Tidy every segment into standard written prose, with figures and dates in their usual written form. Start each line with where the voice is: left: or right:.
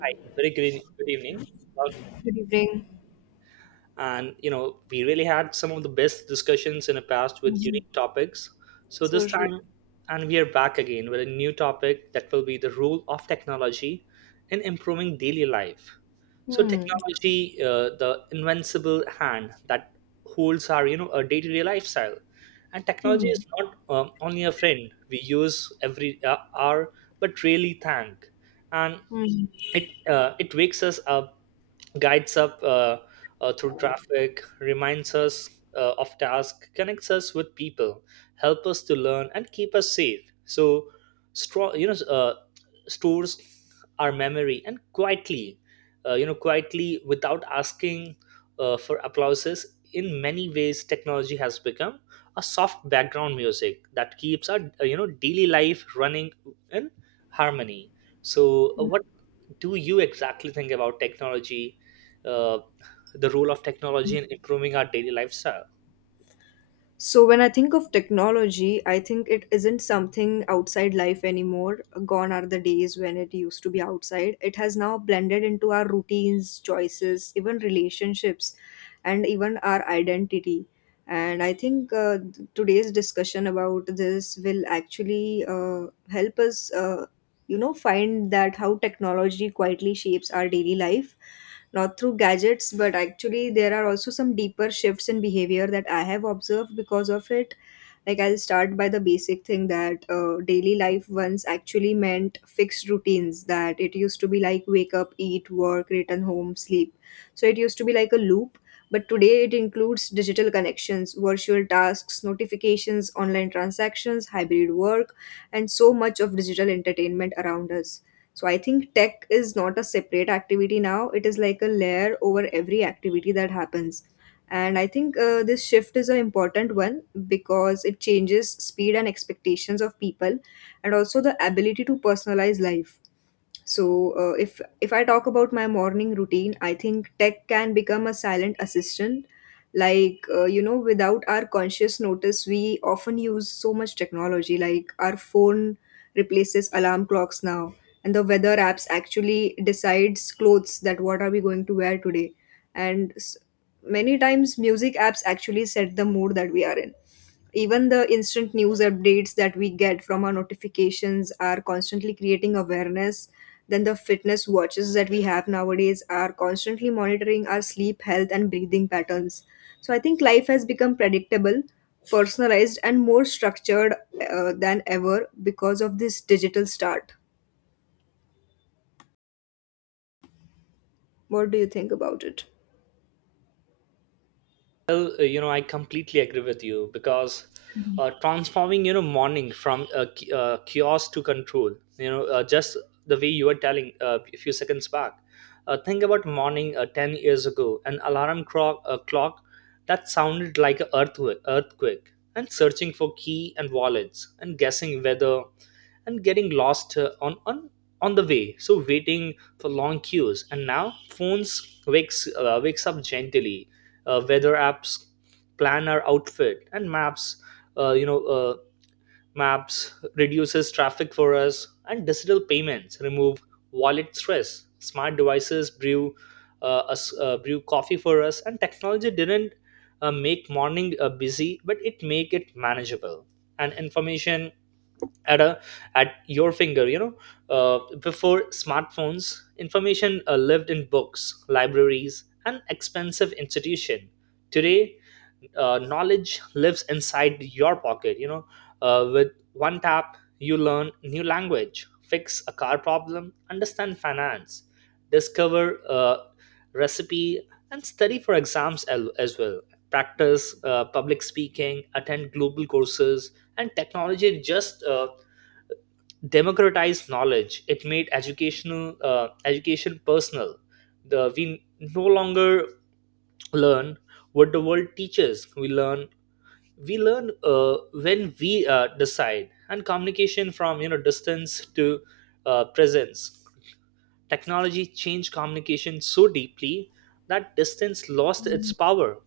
right: Hi, very good, good evening. Welcome.
left: Good evening.
right: And you know, we really had some of the best discussions in the past with
left: Mhm.
right: unique topics. So
left: So,
right: this
left: Ru-
right: time, and we are back again with a new topic that will be the role of technology in improving daily life. So
left: hmm,
right: technology, the invincible hand that holds our you know a day-to-day lifestyle, and technology
left: hmm,
right: is not only a friend we use every hour, but really thank and
left: hmm.
right: it it wakes us up, guides up through traffic, reminds us of tasks, connects us with people, help us to learn, and keep us safe. So, strong, you know, stores our memory and quietly, you know, quietly without asking for applauses. In many ways, technology has become a soft background music that keeps our you know daily life running in harmony. So,
left: Hmm.
right: what do you exactly think about technology, uh, the role of technology in improving our daily lifestyle?
left: So when I think of technology, I think it isn't something outside life anymore. Gone are the days when it used to be outside. It has now blended into our routines, choices, even relationships, and even our identity. And I think today's discussion about this will actually help us find that how technology quietly shapes our daily life, not through gadgets, but actually there are also some deeper shifts in behavior that I have observed because of it. Like, I'll start by the basic thing that daily life once actually meant fixed routines, that it used to be like wake up, eat, work, return home, sleep. So it used to be like a loop, but today it includes digital connections, virtual tasks, notifications, online transactions, hybrid work, and so much of digital entertainment around us. So I think tech is not a separate activity now, it is like a layer over every activity that happens. And I think this shift is an important one because it changes speed and expectations of people, and also the ability to personalize life. So if I talk about my morning routine, I think tech can become a silent assistant, like without our conscious notice we often use so much technology, like our phone replaces alarm clocks now, and the weather apps actually decides clothes, that what are we going to wear today. And many times music apps actually set the mood that we are in. Even the instant news updates that we get from our notifications are constantly creating awareness. Then the fitness watches that we have nowadays are constantly monitoring our sleep, health, and breathing patterns. So I think life has become predictable, personalized, and more structured, than ever, because of this digital start. What do you think about it?
right: Well, you know, I completely agree with you because transforming, you know, morning from chaos to control, you know, just the way you were telling a few seconds back. Think about morning 10 years ago, an alarm clock, clock that sounded like an earthquake, and searching for key and wallets, and guessing whether, and getting lost on the way. So waiting for long queues, and now phones wakes wakes up gently, weather apps plan our outfit, and maps uh, you know uh, maps reduces traffic for us, and digital payments remove wallet stress, smart devices brew us brew coffee for us, and technology didn't make morning busy but it make it manageable. And information at a at your finger you know, before smartphones information lived in books, libraries and expensive institution. Today, knowledge lives inside your pocket, you know. With one tap you learn new language, fix a car problem, understand finance, discover a recipe, and study for exams as well, practice public speaking, attend global courses, and technology just democratized knowledge. It made educational education personal. The We no longer learn what the world teaches, we learn when we decide. And communication from you know distance to presence, technology changed communication so deeply that distance lost its power.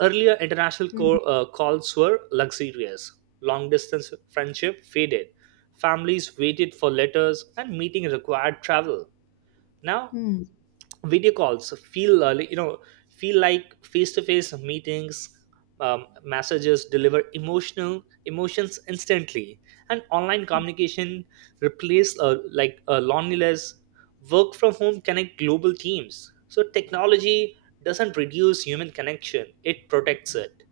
right: Earlier international
left: Mhm.
right: calls were luxurious. Long distance friendship faded. Families waited for letters and meeting required travel. Now
left: Mhm.
right: video calls feel feel like face to face meetings. Messages deliver emotional emotions instantly, and online communication replace loneliness. Work from home connect global teams. So technology doesn't reduce human connection; it protects it,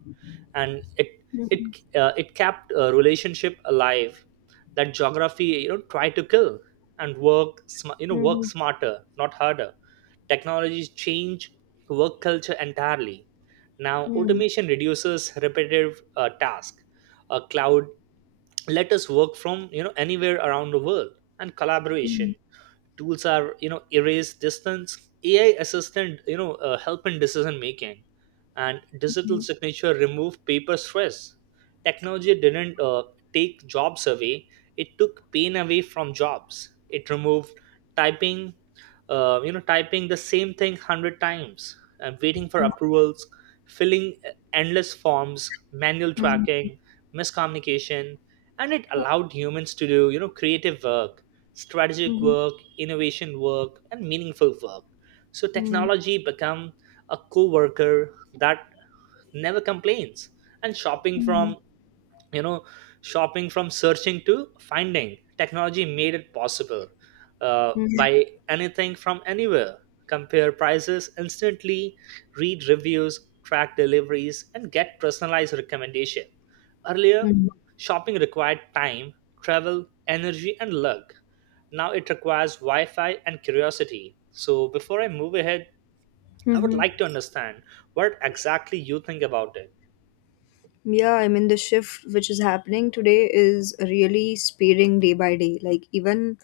right: and it
left: Mhm.
right: it kept a relationship alive that geography you know tried to kill. And work you know work
left: Mhm.
right: smarter not harder, technologies change work culture entirely. Now
left: Mhm.
right: automation reduces repetitive task, a cloud let us work from you know anywhere around the world, and collaboration
left: Mhm.
right: tools are you know erase distance, ai assistant you know help in decision making, and digital signature remove paper stress. Technology didn't take jobs away, it took pain away from jobs. It removed typing, you know typing the same thing 100 times and waiting for approvals, filling endless forms, manual
left: Mhm.
right: tracking, miscommunication, and it allowed humans to do you know creative work, strategic
left: Mhm.
right: work, innovation work, and meaningful work. So
left: Mhm.
right: technology become a co-worker that never complains. And shopping from
left: Mhm.
right: you know shopping from searching to finding, technology made it possible
left: Mhm.
right: by anything from anywhere, compare prices instantly, read reviews, track deliveries, and get personalized recommendation. Earlier
left: Mhm.
right: shopping required time, travel, energy and luck, now it requires Wi Fi and curiosity. So before I move ahead, I would
left: Mhm.
right: like to understand what exactly you think about it.
left: Yeah, I mean, the shift which is happening today is really speeding day by day. Like, even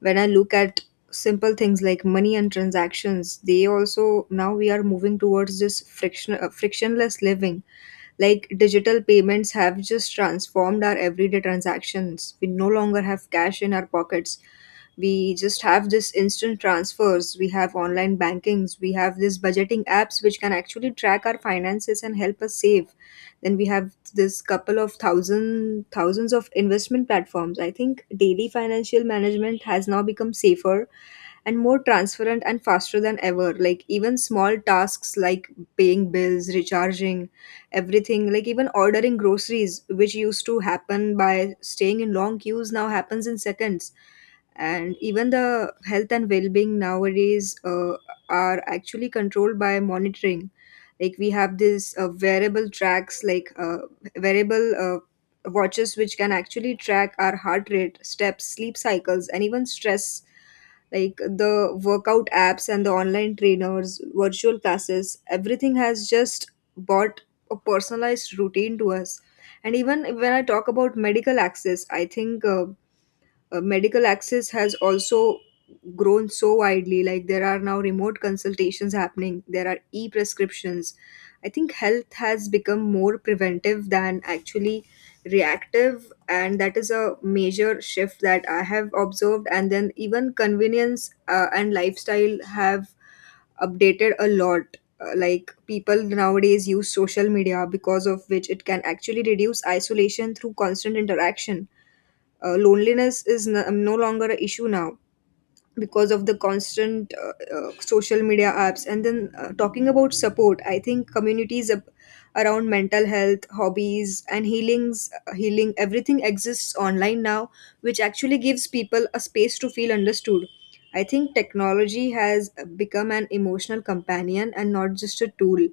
left: when I look at simple things like money and transactions, they also, now we are moving towards this frictionless living. Like, digital payments have just transformed our everyday transactions. We no longer have cash in our pockets. We just have this instant transfers. We have online bankings. We have these budgeting apps which can actually track our finances and help us save. Then we have this couple of thousands of investment platforms. I think daily financial management has now become safer and more transparent and faster than ever. Like, even small tasks like paying bills, recharging everything, like even ordering groceries, which used to happen by staying in long queues, now happens in seconds. And even the health and well-being nowadays are actually controlled by monitoring. Like, we have this wearable tracks like wearable watches, which can actually track our heart rate, steps, sleep cycles, and even stress. Like, the workout apps and the online trainers, virtual classes, everything has just bought a personalized routine to us. And even when I talk about medical access, I think medical access has also grown so widely. Like, there are now remote consultations happening, there are e-prescriptions. I think health has become more preventive than actually reactive, and that is a major shift that I have observed. And then even convenience and lifestyle have updated a lot. Like people nowadays use social media, because of which it can actually reduce isolation through constant interaction. Loneliness is no longer an issue now, because of the constant social media apps. And then talking about support, I think communities around mental health, hobbies, and healing, everything exists online now, which actually gives people a space to feel understood. I think technology has become an emotional companion and not just a tool.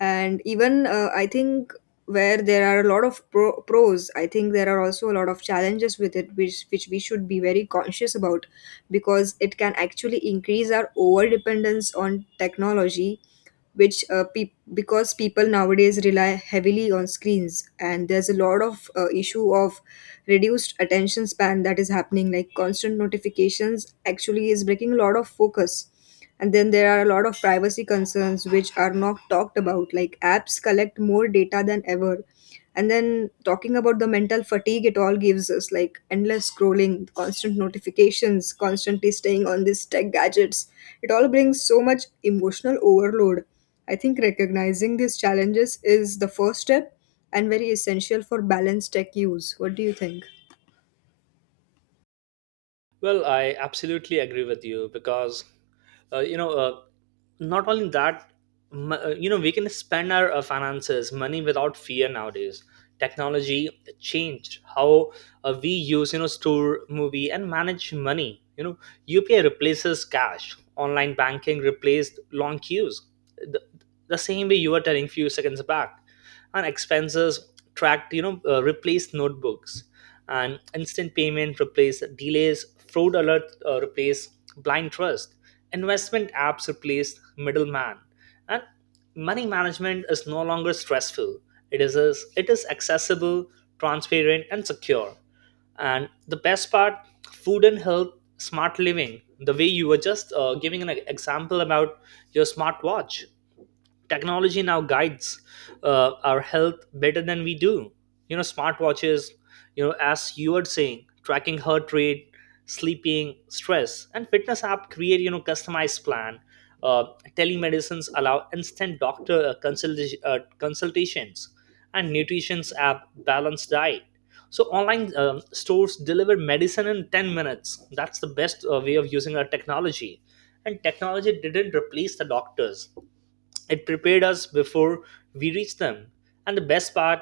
left: And even I think where there are a lot of pros, I think there are also a lot of challenges with it, which we should be very conscious about, because it can actually increase our over dependence on technology, which because people nowadays rely heavily on screens, and there's a lot of issue of reduced attention span that is happening. Like, constant notifications actually is breaking a lot of focus. And then there are a lot of privacy concerns which are not talked about, like apps collect more data than ever. And then talking about the mental fatigue it all gives us, like endless scrolling, constant notifications, constantly staying on these tech gadgets, it all brings so much emotional overload. I think recognizing these challenges is the first step and very essential for balanced tech use. What do you think?
right: Well, I absolutely agree with you because, uh, you know, uh, not only that, you know, we can spend our finances, money without fear nowadays. Technology changed how we use, you know, store, movie, and manage money. You know, UPI replaces cash. Online banking replaced long queues. The, the same way you were telling few seconds back, and expenses tracked you know replace notebooks, and instant payment replace delays, fraud alert replace blind trust, investment apps replace middleman, and money management is no longer stressful, it is it is accessible, transparent and secure. And the best part, food and health, smart living, the way you were just giving an example about your smartwatch, technology now guides our health better than we do, you know. Smartwatches, you know, as you were saying, tracking heart rate, sleeping, stress, and fitness app create you know customized plan, uh, telemedicines allow instant doctor consultations, and nutrition's app balanced diet. So online stores deliver medicine in 10 minutes, that's the best way of using our technology. And technology didn't replace the doctors, it prepared us before we reached them. And the best part,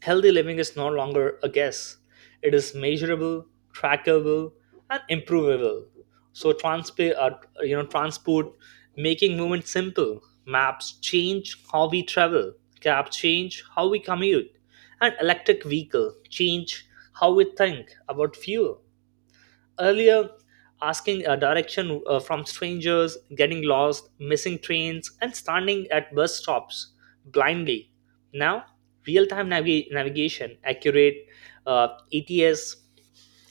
right: healthy living is no longer a guess, it is measurable, trackable, and improvable. So, you know, transport, making movement simple. Maps change how we travel, cab change how we commute, and electric vehicle change how we think about fuel. Earlier, asking a direction from strangers, getting lost, missing trains, and standing at bus stops blindly. Now real-time navigation, accurate ets,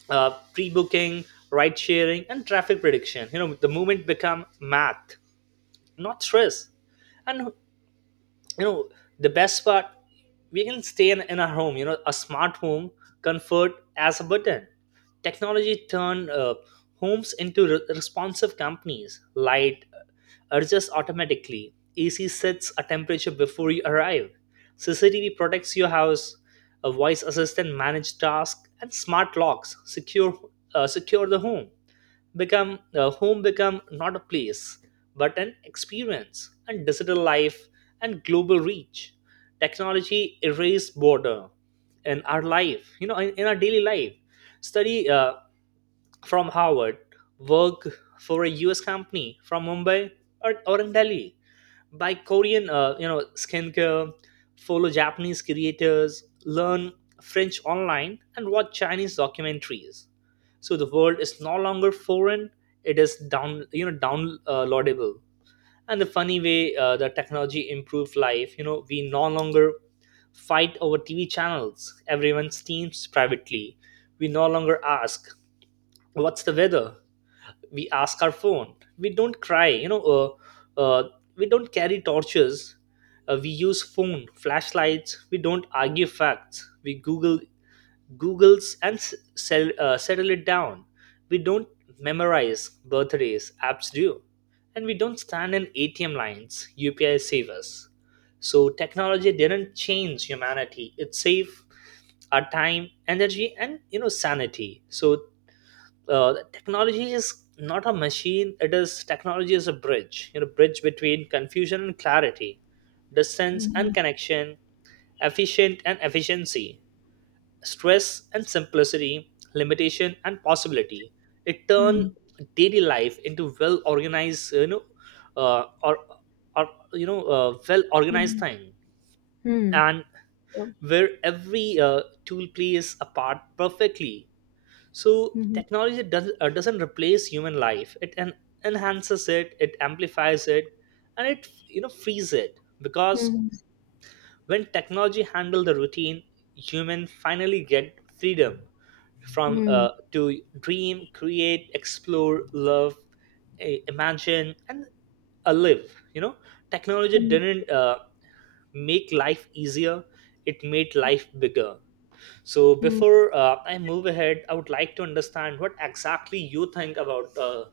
right: pre-booking, ride sharing and traffic prediction, you know the movement become math, not stress. And you know the best part, we can stay in our home, you know, a smart home, comfort as a button. Technology turned homes into responsive companies, light adjusts automatically, ac sets a temperature before you arrive, cctv protects your house, a voice assistant manage tasks, and smart locks secure secure the home, become home become not a place but an experience. And digital life and global reach, technology erase border in our life, you know, in our daily life. Study from Harvard, work for a US company from Mumbai or in Delhi, buy Korean you know skincare, follow Japanese creators, learn French online, and watch Chinese documentaries. So the world is no longer foreign, it is down you know downloadable. And the funny way the technology improved life, you know we no longer fight over tv channels, everyone streams privately. We no longer ask what's the weather, we ask our phone. We don't cry you know we don't carry torches, we use phone flashlights. We don't argue facts, we google, googles and sell, settle it down. We don't memorize birthdays, apps do. And we don't stand in atm lines, upi save us. So technology didn't change humanity, it saved our time, energy and you know sanity. So technology is not a machine, it is technology is a bridge, you know, bridge between confusion and clarity, distance and
left: Hmm.
right: connection, efficient and efficiency, stress and simplicity, limitation and possibility. It turn
left: Hmm.
right: daily life into well organized, you know, uh, or well organized
left: Hmm.
right: thing,
left: Hmm.
right: and
left: Yeah.
right: where every tool plays a part perfectly. So
left: Hmm.
right: technology doesn't replace human life. It enhances it, it amplifies it, and it you know frees it. Because
left: Hmm.
right: when technology handle the routine, human finally get freedom from
left: Hmm.
right: to dream, create, explore, love, imagine, and live. You know, technology
left: Hmm.
right: didn't make life easier, it made life bigger. So
left: Hmm.
right: before I move ahead, I would like to understand what exactly you think about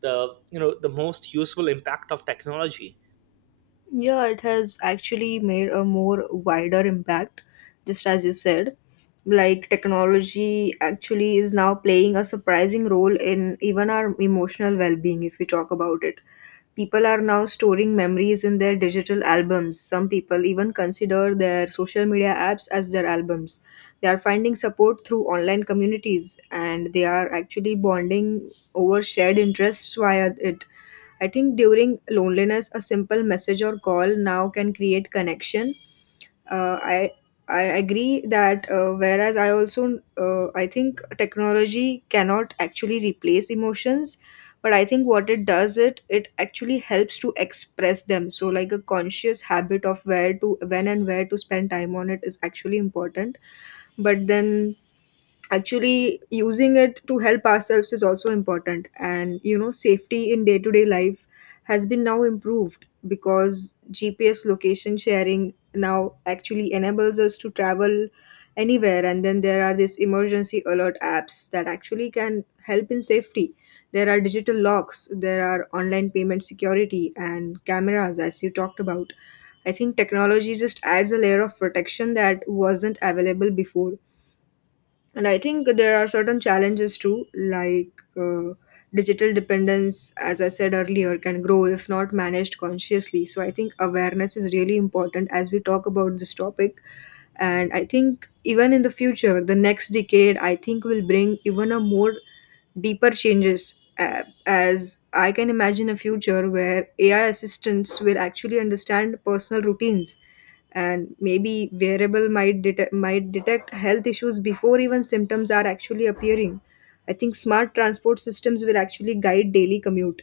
right: the you know the most useful impact of technology.
left: Yeah, it has actually made a more wider impact, just as you said. Like, technology actually is now playing a surprising role in even our emotional well being, if we talk about it. People are now storing memories in their digital albums. Some people even consider their social media apps as their albums. They are finding support through online communities, and they are actually bonding over shared interests via it. I think during loneliness, a simple message or call now can create connection. Uh, I I agree that whereas I also I think technology cannot actually replace emotions, but I think what it does, it actually helps to express them. So, like a conscious habit of where to, when and where to spend time on it, is actually important. But then, actually using it to help ourselves is also important. And you know, safety in day to day life has been now improved, because GPS location sharing now actually enables us to travel anywhere. And then there are these emergency alert apps that actually can help in safety. There are digital locks, there are online payment security and cameras, as you talked about. I think technology just adds a layer of protection that wasn't available before. And I think there are certain challenges too, like uh, digital dependence, as I said earlier, can grow if not managed consciously. So I think awareness is really important as we talk about this topic. And I think even in the future, the next decade, I think will bring even a more deeper changes. As I can imagine a future where AI assistants will actually understand personal routines, and maybe wearable might detect health issues before even symptoms are actually appearing. I think smart transport systems will actually guide daily commute,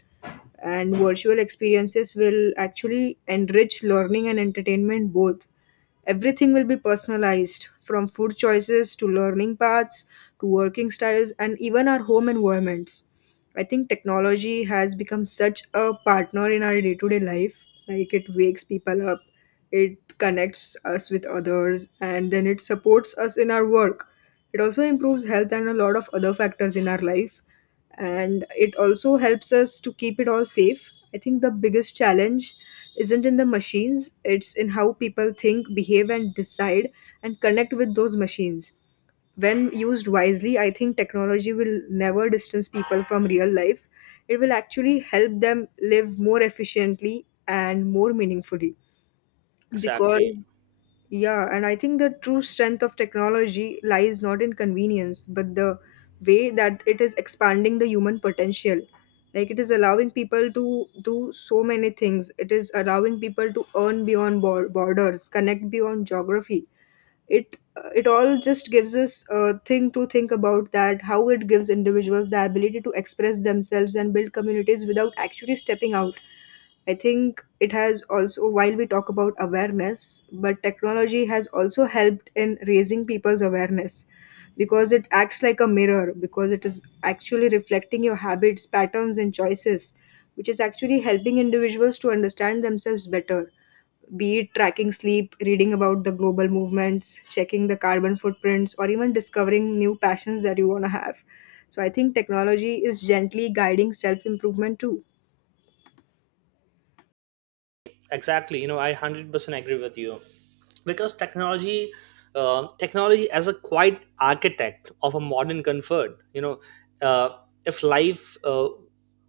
left: and virtual experiences will actually enrich learning and entertainment both. Everything will be personalized, from food choices to learning paths, to working styles, and even our home environments. I think technology has become such a partner in our day to day life. Like, it wakes people up, it connects us with others, and then it supports us in our work. It also improves health and a lot of other factors in our life. And it also helps us to keep it all safe. I think the biggest challenge isn't in the machines, it's in how people think, behave, and decide and connect with those machines. When used wisely, I think technology will never distance people from real life. It will actually help them live more efficiently and more meaningfully,
right: Exactly,
left: because yeah, and I think the true strength of technology lies not in convenience, but the way that it is expanding the human potential. Like, it is allowing people to do so many things. It is allowing people to earn beyond borders, connect beyond geography. It all just gives us a thing to think about, that how it gives individuals the ability to express themselves and build communities without actually stepping out. I think it has also, while we talk about awareness, but technology has also helped in raising people's awareness, because it acts like a mirror, because it is actually reflecting your habits, patterns, and choices, which is actually helping individuals to understand themselves better. Be it tracking sleep, reading about the global movements, checking the carbon footprints, or even discovering new passions that you want to have. So I think technology is gently guiding self improvement too.
right: exactly. You know, I 100% agree with you. Because technology, as a quiet architect of a modern comfort, you know, uh, if life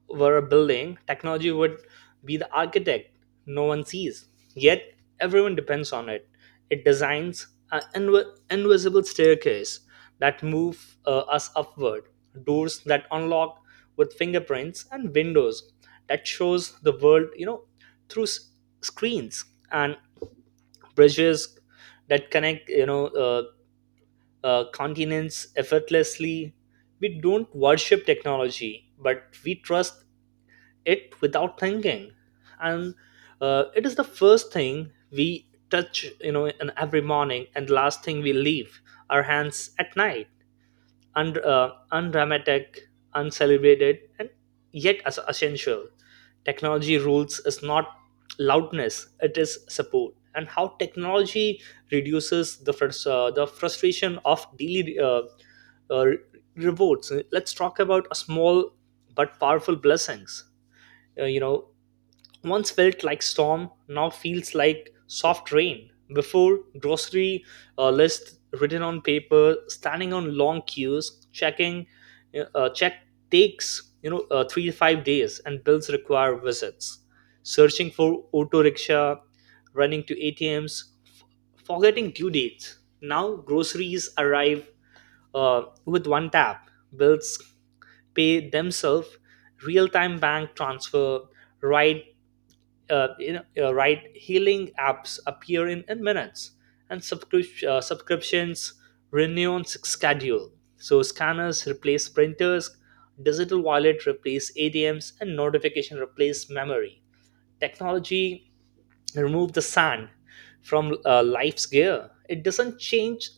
right: were a building, technology would be the architect no one sees yet everyone depends on. It designs an invisible staircase that move us upward, doors that unlock with fingerprints, and windows that shows the world you know through screens, and bridges that connect you know continents effortlessly. We don't worship technology but we trust it without thinking. And it is the first thing we touch you know in every morning and last thing we leave our hands at night, undramatic, uncelebrated, and yet as essential. Technology rules is not loudness, it is support. And how technology reduces the the frustration of daily uh, rewards. Let's talk about a small but powerful blessings. Uh, you know, once felt like storm now feels like soft rain before grocery list written on paper, standing on long queues, checking check takes 3 to 5 days, and bills require visits, searching for auto rickshaw, running to atms, forgetting due dates. Now groceries arrive with one tap, bills pay themselves, real-time bank transfer, ride right, healing apps appear in minutes, and subscriptions renew on schedule. So scanners replace printers, digital wallet replace adms, and notification replace memory. Technology remove the sand from life's gear. It doesn't change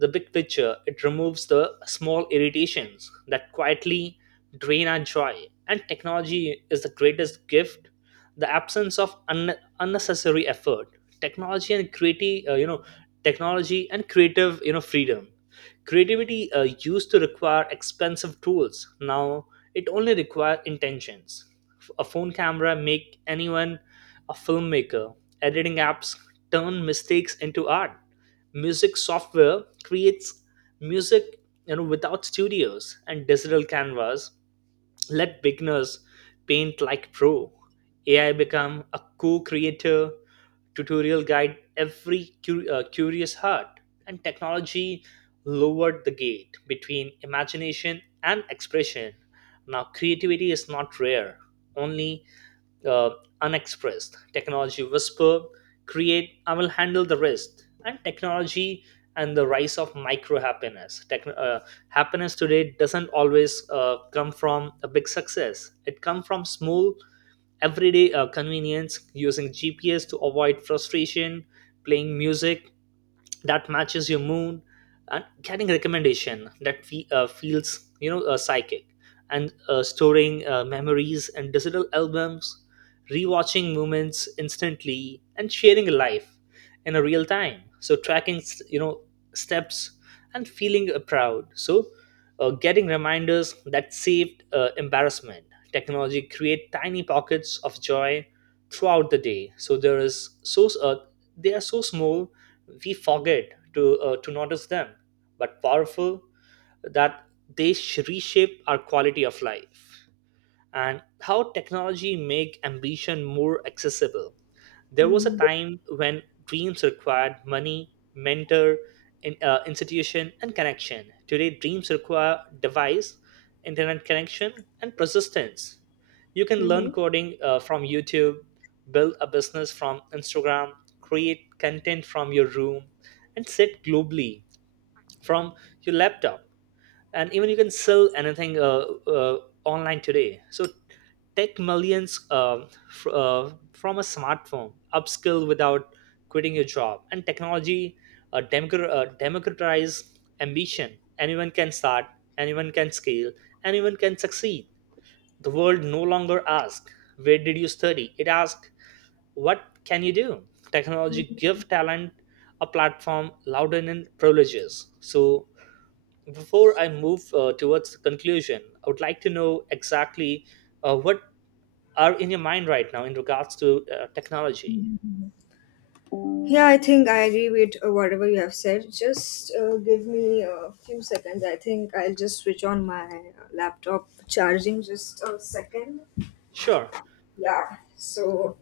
right: the big picture, it removes the small irritations that quietly drain our joy. And technology is the greatest gift, the absence of unnecessary effort. Technology and creative, uh, you know, Technology and creative, freedom. Creativity used to require expensive tools. Now it only requires intentions. A phone camera make anyone a filmmaker. Editing apps turn mistakes into art, music software creates music, without studios, and digital canvas let beginners paint like pro, ai become a co-creator, tutorial guide every curious heart. And technology lowered the gate between imagination and expression. Now creativity is not rare, only uh, unexpressed. Technology whisper, create, I will handle the rest. And technology and the rise of micro happiness. Happiness today doesn't always come from a big success. It comes from small, everyday convenience, using GPS to avoid frustration, playing music that matches your moon, and getting recommendation that feels psychic, and storing memories in digital albums, rewatching moments instantly, and sharing life in a real time, so tracking steps and feeling proud, so getting reminders that saved embarrassment. Technology create tiny pockets of joy throughout the day. So there is so they are so small we forget to notice them, but powerful that they reshape our quality of life. And how technology make ambition more accessible. There was a
left: Mm-hmm.
right: time when dreams required money, mentor, institution, and connection. Today, dreams require device, internet connection, and persistence. You can
left: Mm-hmm.
right: learn coding from YouTube, build a business from Instagram, create content from your room, and sit globally from your laptop, and even you can sell anything uh, online today. So tech millions from a smartphone, upskill without quitting your job. And technology democratize ambition. Anyone can start, anyone can scale, anyone can succeed. The world no longer asks, where did you study? It asks, what can you do? Technology give talent a platform louder than privileges. So before I move towards the conclusion, I would like to know exactly what are in your mind right now in regards to technology.
left: Yeah, I think I agree with whatever you have said. Just give me a few seconds. I think I'll just switch on my laptop charging just a second.
right: Sure.
left: Yeah. So,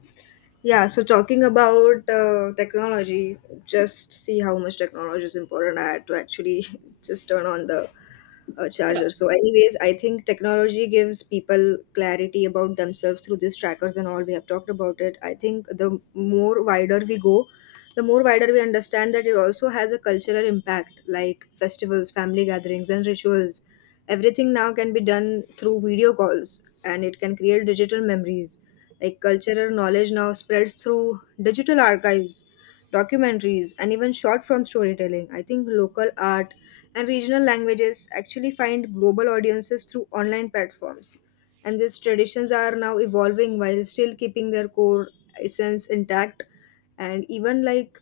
left: yeah, so talking about technology, just see how much technology is important. I had to actually just turn on the
right: Yeah.
left: charger. So, anyways, I think technology gives people clarity about themselves through these trackers and all. We have talked about it. I think the more wider we go, the more wider we understand that it also has a cultural impact, like festivals, family gatherings, and rituals. Everything now can be done through video calls, and it can create digital memories. Like cultural knowledge now spreads through digital archives, documentaries, and even short form storytelling. I think local art and regional languages actually find global audiences through online platforms. And these traditions are now evolving while still keeping their core essence intact. And even like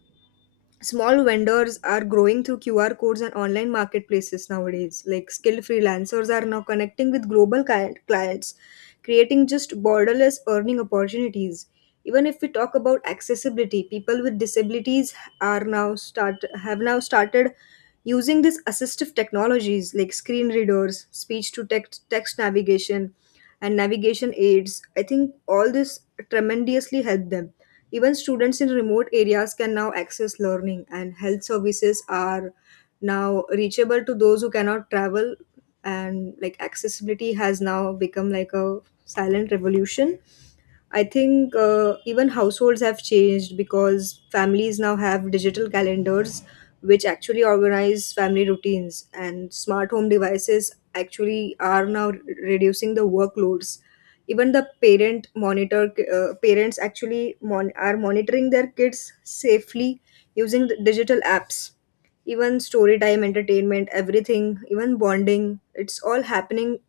left: small vendors are growing through QR codes and online marketplaces nowadays. Like skilled freelancers are now connecting with global clients, creating just borderless earning opportunities. Even if we talk about accessibility, people with disabilities are now start have now started using these assistive technologies like screen readers, speech to text navigation, and navigation aids. I think all this tremendously helped them. Even students in remote areas can now access learning, and health services are now reachable to those who cannot travel. And like accessibility has now become like a silent revolution. I think even households have changed because families now have digital calendars which actually organize family routines, and smart home devices actually are now reducing the workloads. Even the parents actually are monitoring their kids safely using the digital apps. Even story time, entertainment, everything, even bonding, it's all happening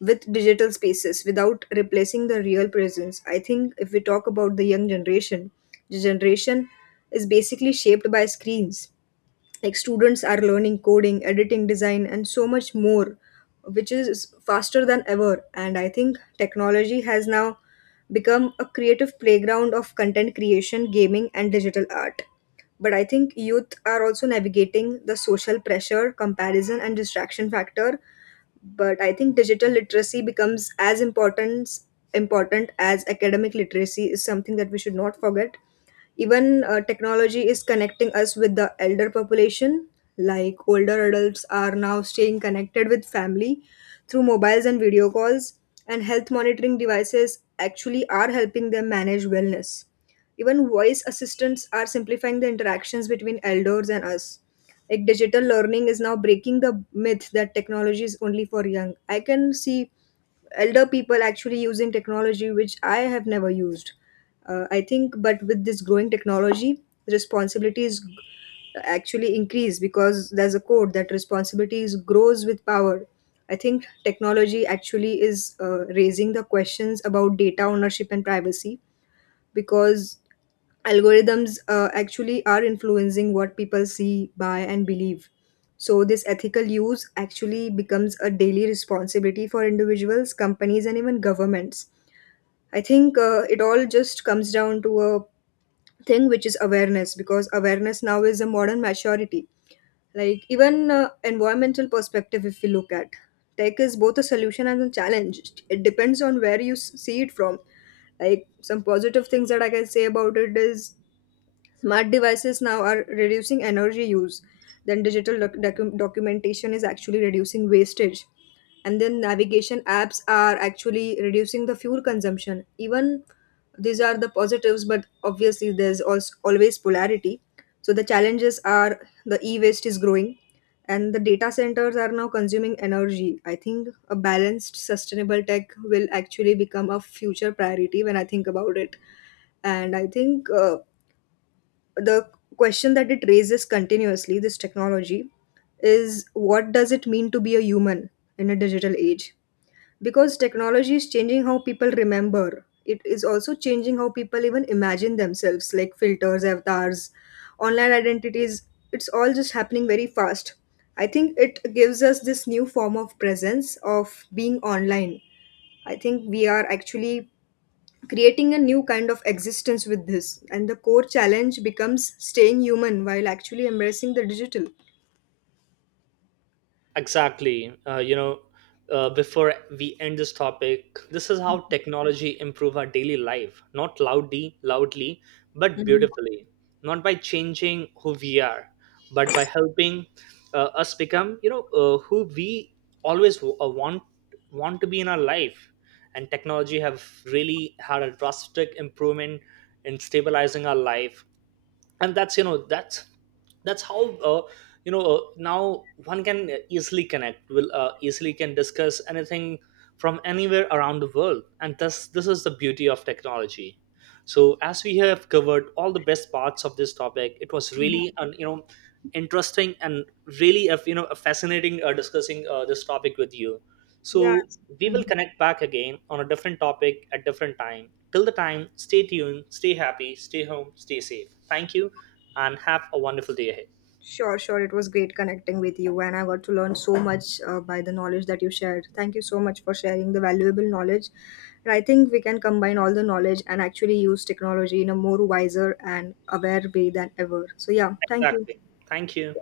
left: with digital spaces without replacing the real presence. I think if we talk about the young generation, the generation is basically shaped by screens. Like students are learning coding, editing, design, and so much more, which is faster than ever. And I think technology has now become a creative playground of content creation, gaming, and digital art. But I think youth are also navigating the social pressure, comparison, and distraction factor, but I think digital literacy becomes as important as academic literacy is something that we should not forget. Even technology is connecting us with the elder population, like older adults are now staying connected with family through mobiles and video calls, and health monitoring devices actually are helping them manage wellness. Even voice assistants are simplifying the interactions between elders and us. Like digital learning is now breaking the myth that technology is only for young. I can see elder people actually using technology which I have never used. I think, but with this growing technology, responsibilities actually increase because there's a code that responsibilities grows with power. I think technology actually is raising the questions about data ownership and privacy, because algorithms actually are influencing what people see, buy, and believe. So, this ethical use actually becomes a daily responsibility for individuals, companies, and even governments. I think it all just comes down to a thing which is awareness, because awareness now is a modern maturity. Like, even environmental perspective, if we look at tech, is both a solution and a challenge. It depends on where you see it from. Like, some positive things that I can say about it is smart devices now are reducing energy use. Then digital documentation is actually reducing wastage. And then navigation apps are actually reducing the fuel consumption. Even these are the positives, but obviously there's also always polarity. So the challenges are the e-waste is growing and the data centers are now consuming energy. I think a balanced sustainable tech will actually become a future priority when I think about it. And I think the question that it raises continuously, this technology, is what does it mean to be a human in a digital age? Because technology is changing how people remember. It is also changing how people even imagine themselves, like filters, avatars, online identities. It's all just happening very fast. I think it gives us this new form of presence of being online. I think we are actually creating a new kind of existence with this, and the core challenge becomes staying human while actually embracing the digital.
right: Exactly. Before we end this topic, this is how technology improve our daily life, not loudly, loudly, but beautifully. Not by changing who we are, but by helping us become, who we always want to be in our life. And technology have really had a drastic improvement in stabilizing our life, and that's that's how uh, now one can easily connect, will easily can discuss anything from anywhere around the world, and thus this is the beauty of technology. So as we have covered all the best parts of this topic, it was really an, interesting, and really a, a fascinating discussing this topic with you.
left: Yeah.
right: So we will connect back again on a different topic at different time. Till the time, stay tuned, stay happy, stay home, stay safe. Thank you, and have a wonderful day ahead.
left: Sure, sure, it was great connecting with you, and I got to learn so much by the knowledge that you shared. Thank you so much for sharing the valuable knowledge, and I think we can combine all the knowledge and actually use technology in a more wiser and aware way than ever. So yeah, thank you.
right: Exactly. Thank you.